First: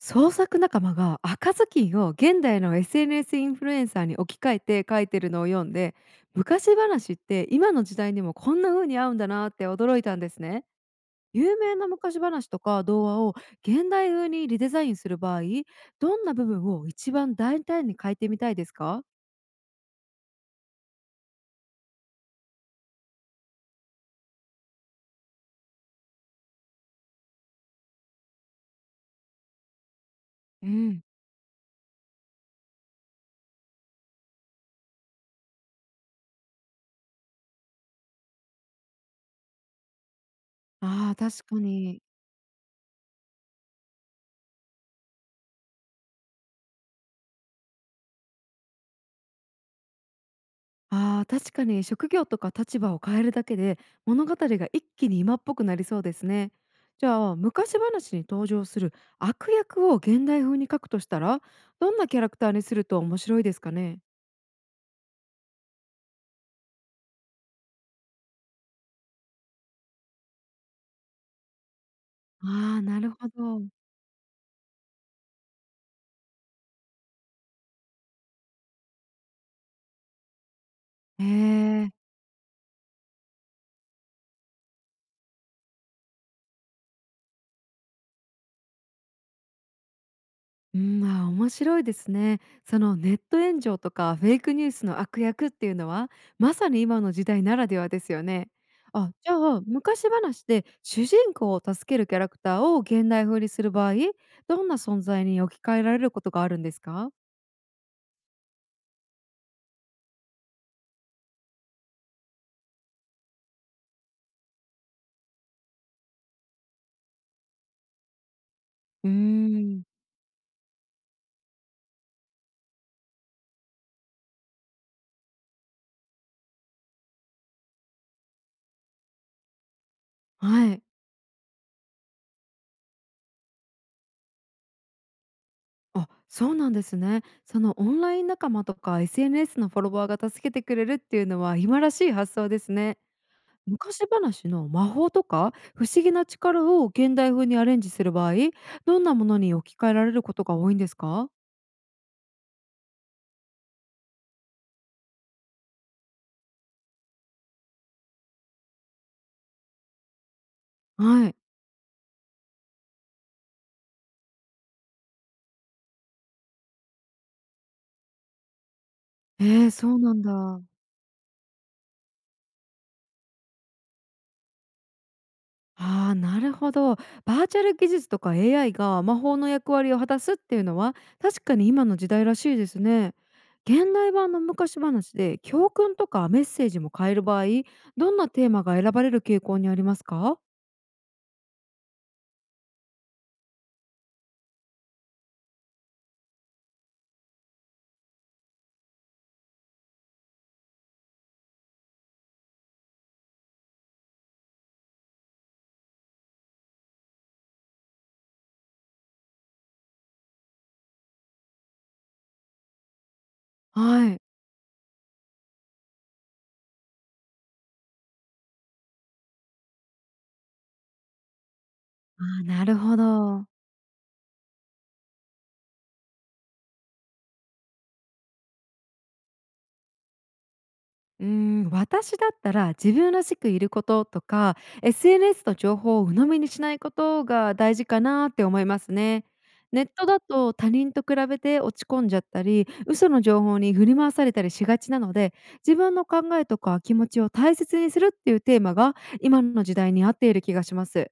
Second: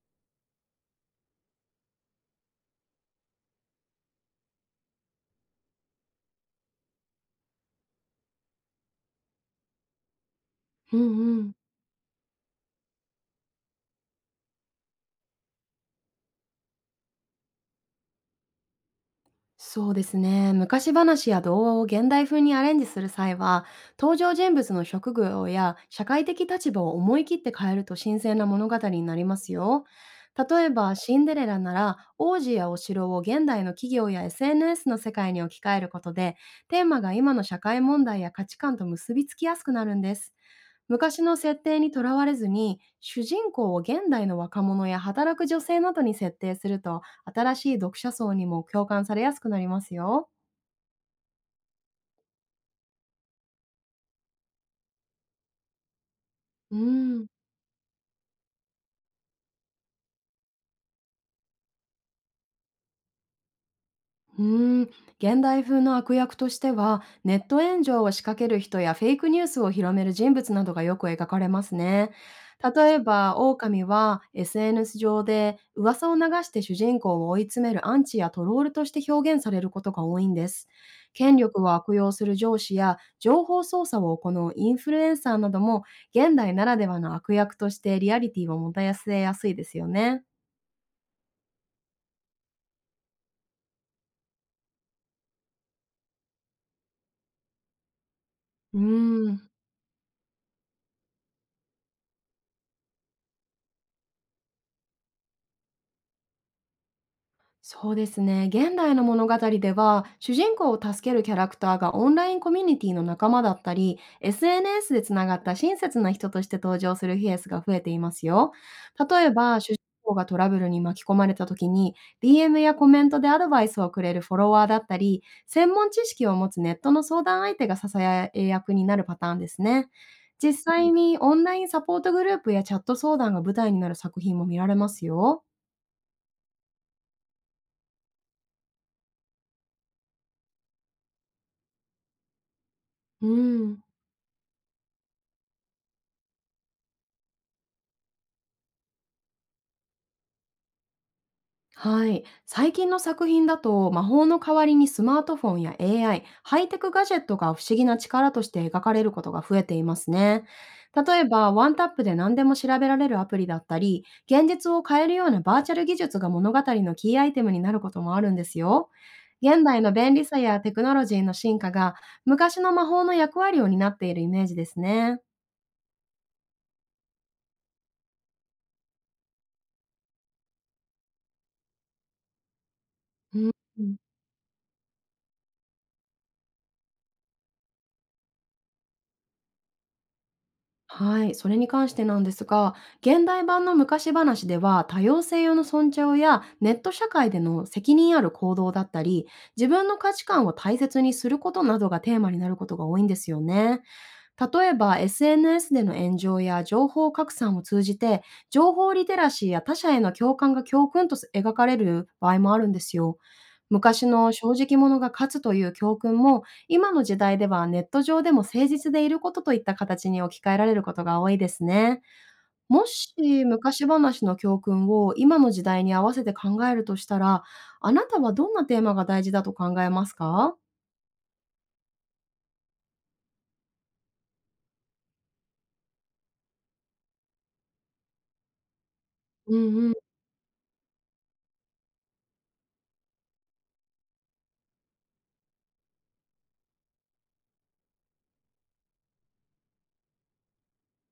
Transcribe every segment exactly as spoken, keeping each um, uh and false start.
創作仲間が赤ずきんを現代の エスエヌエス インフルエンサーに置き換えて書いてるのを読んで、昔話って今の時代にもこんな風に合うんだなって驚いたんですね。うんうん。有名な昔話とか童話を現代風にリデザインする場合、どんな部分を一番大胆に変えてみたいですか？そうですね。昔話や童話を現代風にアレンジする際は、登場人物の職業や社会的立場を思い切って変えると新鮮な物語になりますよ。例うえば、ん、シンデレラなら、王子やお城を現代の企業や エスエヌエス の世界に置き換えることで、テーマが今の社会問題や価値観と結びつきやすくなるんです。ああー、昔の確設か定にとに。らわれずに主人公を現代の若者や働く女性などに設定すると、新しい読者層にも共感されやすくなりますよ。ああ、確かに職業とか立場を変えるだけで物語が一気に今っぽくなりそうですね。うじん。ゃあ昔話に登場する悪役を現代風に書くとしたら、どんなキャラクターにすると面白いですかね？うーん、現代風の悪役としては、ネット炎上を仕掛ける人やフェイクニュースを広める人物などがよく描かれますね。ああー、例えなるほば、ど。狼は エスエヌエス 上で噂を流して主人公を追い詰めるアンチやトロールとして表現されることが多いんです。へ権力をえ。悪用する上司や情報操作を行うインフルエンサーなども現代ならではの悪役としてリアリティをもたらせやすいですよね。うん、まあ面白いですね。そのネット炎上とかフェイクニュースの悪役っていうのはまさに今の時代ならではですよね。うーあ、じゃん。あ昔話で主人公を助けるキャラクターを現代風にする場合、どんな存在に置き換えられることがあるんですか？そうですね。現代の物語では、主人公を助けるキャラクターがオンラインコミュニティの仲間だったり、エスエヌエス でつながった親切な人として登場するケースが増えていますよ。うー例えば、主人ん公がトラブルに巻き込まれた時に、ディーエム やコメントでアドバイスをくれるフォロワーだったり、専門知識を持つネットの相談相手が支え役になるパターンですね。実はい。際にオンラインサポートグループやチャット相談が舞台になる作品も見られますよ。あ、そうなんですね。そのオンライン仲間とか エスエヌエス のフォロワーが助けてくれるっていうのは今らしい発想ですね。うん。昔話の魔法とか不思議な力を現代風にアレンジする場合、どんなものに置き換えられることが多いんですか？はい。最近の作品だと、魔法の代わりにスマートフォンや エーアイ、ハイテクガジェットが不思議な力として描かれることが増えていますね。例えはい。ば、ワンタップで何でも調べられるアプリだったり、現実を変えるようなバーチャル技術が物語のキーアイテムになることもあるんですよ。え現ー、代のそう便なん利さやだ。テクノロジーの進化が、昔の魔法の役割を担っているイメージですね。ああ、なるほど。バーチャル技術とか エーアイ が魔法の役割を果たすっていうのは確かに今の時代らしいですね。う現ん。代版の昔話で教訓とかメッセージも変える場合、どんなテーマが選ばれる傾向にありますか？はい、それに関してなんですが、現代版の昔話では、多様性への尊重やネット社会での責任ある行動だったり、自分の価値観を大切にすることなどがテーマになることが多いんですよね。例えば、 エスエヌエス での炎上や情報拡散を通じて、情報リテラシーや他者への共感が教訓と描かれる場合もあるんですよ。昔はい。の正直者が勝つという教訓も、今の時代ではネット上でも誠実でいることといった形に置き換えられることが多いですね。ああ、なるもほしど。昔話の教訓を今の時代に合わせて考えるとしたら、あなたはどんなテーマが大事だと考えますか？うーん、私だったら自分らしくいることとか、 エスエヌエス の情報を鵜呑みにしないことが大事かなって思いますね。うネッん。トだと他人と比べて落ち込んじゃったり嘘の情報に振り回されたりしがちなので、自分の考えとか気持ちを大切にするっていうテーマが今の時代に合っている気がします。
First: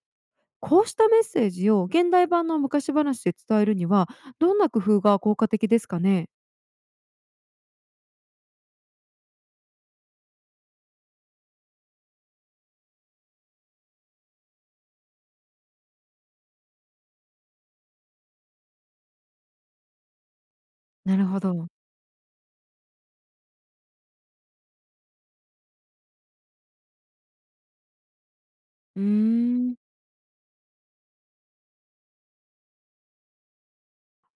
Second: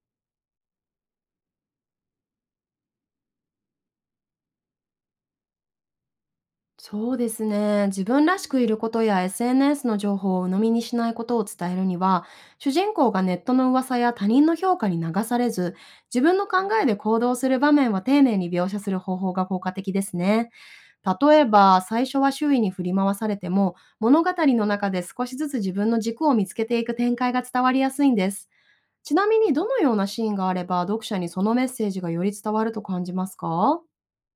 こうしたメッセージを現代版の昔話で伝えるにはどんな工夫が効果的ですかね？そうですね。自分らしくいることや エスエヌエス の情報を鵜呑みにしないことを伝えるには、主人公がネットの噂や他人の評価に流されず、自分の考えで行動する場面は丁寧に描写する方法が効果的ですね。なる例ほえど。ば、最初は周囲に振り回されても、物語の中で少しずつ自分の軸を見つけていく展開が伝わりやすいんです。うーちなみに、どんのようなシーンがあれば、読者にそのメッセージがより伝わると感じますか？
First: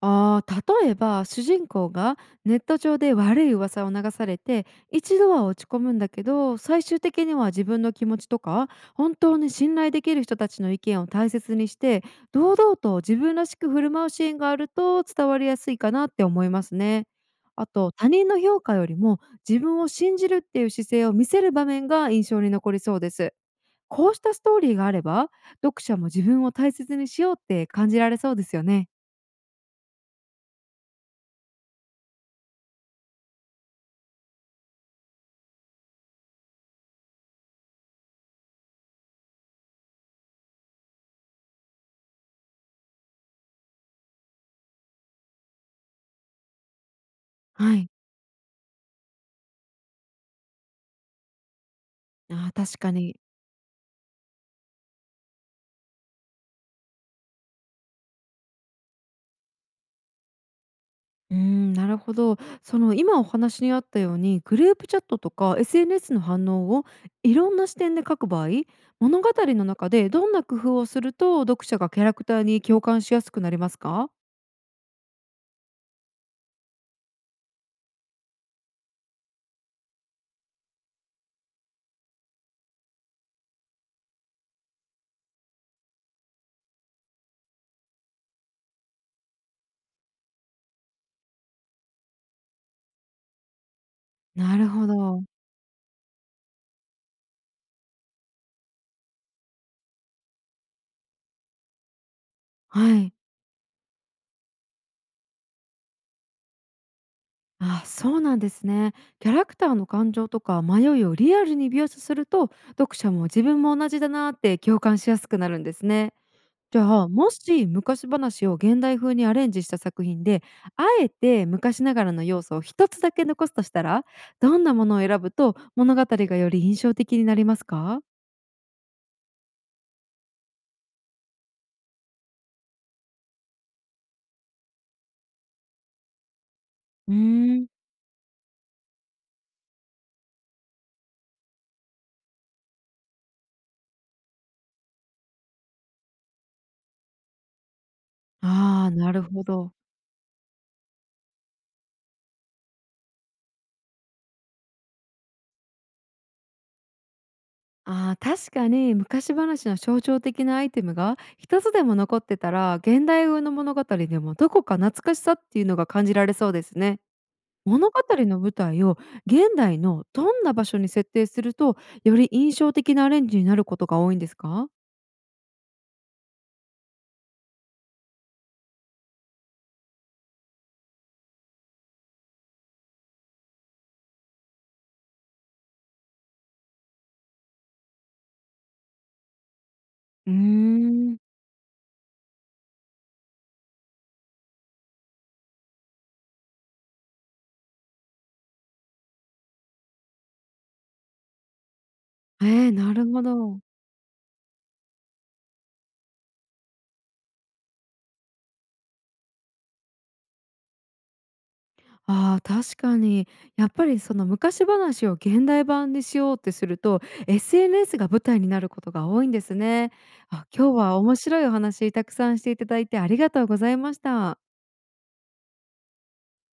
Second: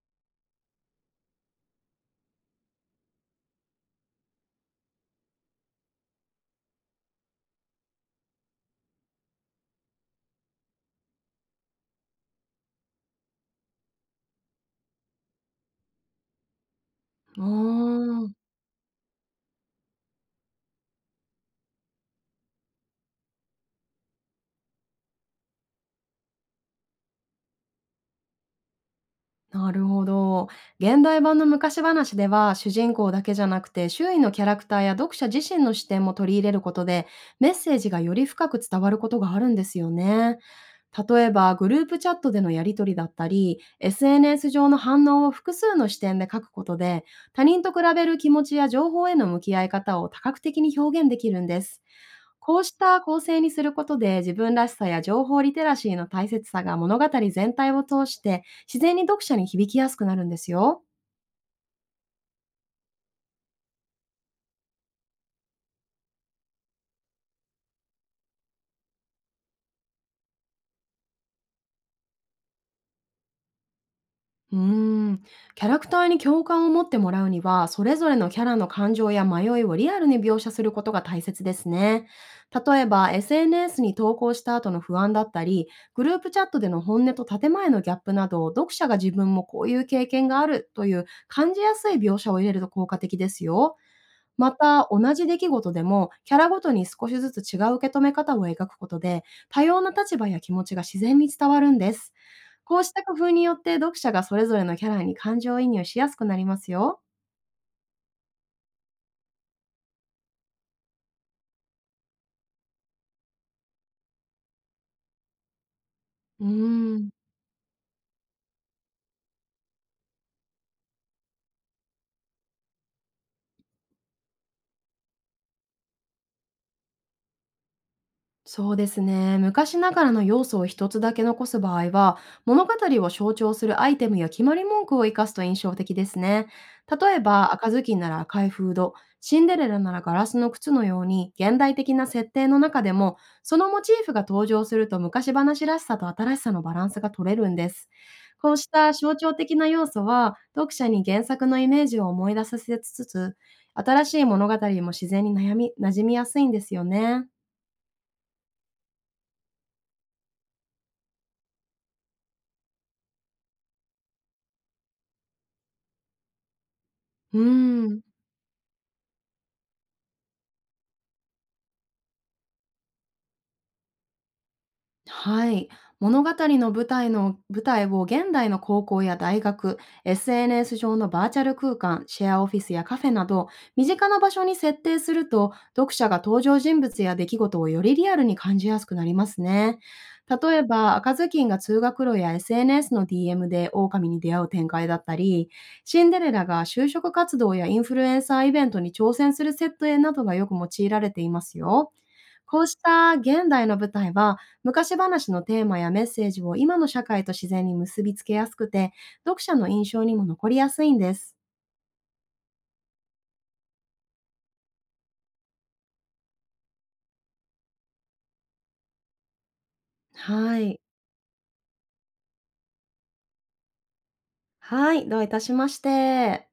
ああ、例えば主人公がネット上で悪い噂を流されて、一度は落ち込むんだけど、最終的には自分の気持ちとか本当に信頼できる人たちの意見を大切にして、堂々と自分らしく振る舞うシーンがあると伝わりやすいかなって思いますね。うあと他人ー。の評価よりも自分を信じるっていう姿勢を見せる場面が印象に残りそうです。こうしたストーリーがあれば読者も自分を大切にしようって感じられそうですよね。なるほど。現代版の昔話では、主人公だけじゃなくて、周囲のキャラクターや読者自身の視点も取り入れることで、メッセージがより深く伝わることがあるんですよね。例えば、グループチャットでのやり取りだったり、エスエヌエス 上の反応を複数の視点で書くことで、他人とは比い。べる気持ちや情報への向き合い方を多角的に表現できるんです。ああ、こうし確かたに。構成にすることで、自分らしさや情報リテラシーの大切さが物語全体を通して自然に読者に響きやすくなるんですよ。うーん、なるほど。その今お話にあったように、グループチャットとか エスエヌエス の反応をいろんな視点で書く場合、物語の中でどんな工夫をすると読者がキャラクターに共感しやすくなりますか？うーん、キャラクターに共感を持ってもらうには、それぞれのキャラの感情や迷いをリアルに描写することが大切ですね。例えば、エスエヌエス に投稿した後の不安だったり、グループチャットでの本音と建前のギャップなど、読者が自分もこういう経験があるという感じやすい描写を入れると効果的ですよ。まなるほた、同ど。じ出来事でも、キャラごとに少しずつ違う受け止め方を描くことで、多様な立場や気持ちが自然に伝わるんです。こうしはた工い。夫によって、読者がそれぞれのキャラに感情移入しやすくなりますよ。ああ、そうなんですね。キャラクターの感情とか迷いをリアルに描写すると、読者も自分も同じだなーって共感しやすくなるんですね。うじーゃあん。もし昔話を現代風にアレンジした作品で、あえて昔ながらの要素を一つだけ残すとしたら、どんなものを選ぶと物語がより印象的になりますか？そうですね。昔ながらの要素を一つだけ残す場合は、物語を象徴するアイテムや決まり文句を生かすと印象的ですね。う例ーえば、ん赤ずきんなら赤いフード、シンデレラならガラスの靴のように、現代的な設定の中でも、そのモチーフが登場すると昔話らしさと新しさのバランスが取れるんです。こうしあたあー、な象る徴ほ的など。要素は、読者に原作のイメージを思い出させつつ、新しい物語も自然に悩み馴染みやすいんですよね。あー、確かに昔話の象徴的なアイテムが一つでも残ってたら現代風の物語でもどこか懐かしさっていうのが感じられそうですね。うー物語ん。の舞台を現代のどんな場所に設定すると、より印象的なアレンジになることが多いんですか？はい。物語の舞台の舞台を現代の高校や大学、エスエヌエス 上のバーチャル空間、シェアオフィスやカフェなど、身近な場所に設定すると、読者が登場人物や出来事をよりリアルに感じやすくなりますね。うー例えば、赤ん。ずきんが通学路や エスエヌエス の ディーエム で狼に出会う展開だったり、シンデレラが就職活動やインフルエンサーイベントに挑戦する設定などがよく用いられていますよ。こえうえ、しなるたほ現ど。代の舞台は、昔話のテーマやメッセージを今の社会と自然に結びつけやすくて、読者の印象にも残りやすいんです。ああ、確かに。やっぱりその昔話を現代版にしようってすると、エスエヌエス が舞台になることが多いんですね。あ、は今日い。は面白いお話たくさんしていただいてありがとうございました。はい、どういたしまして。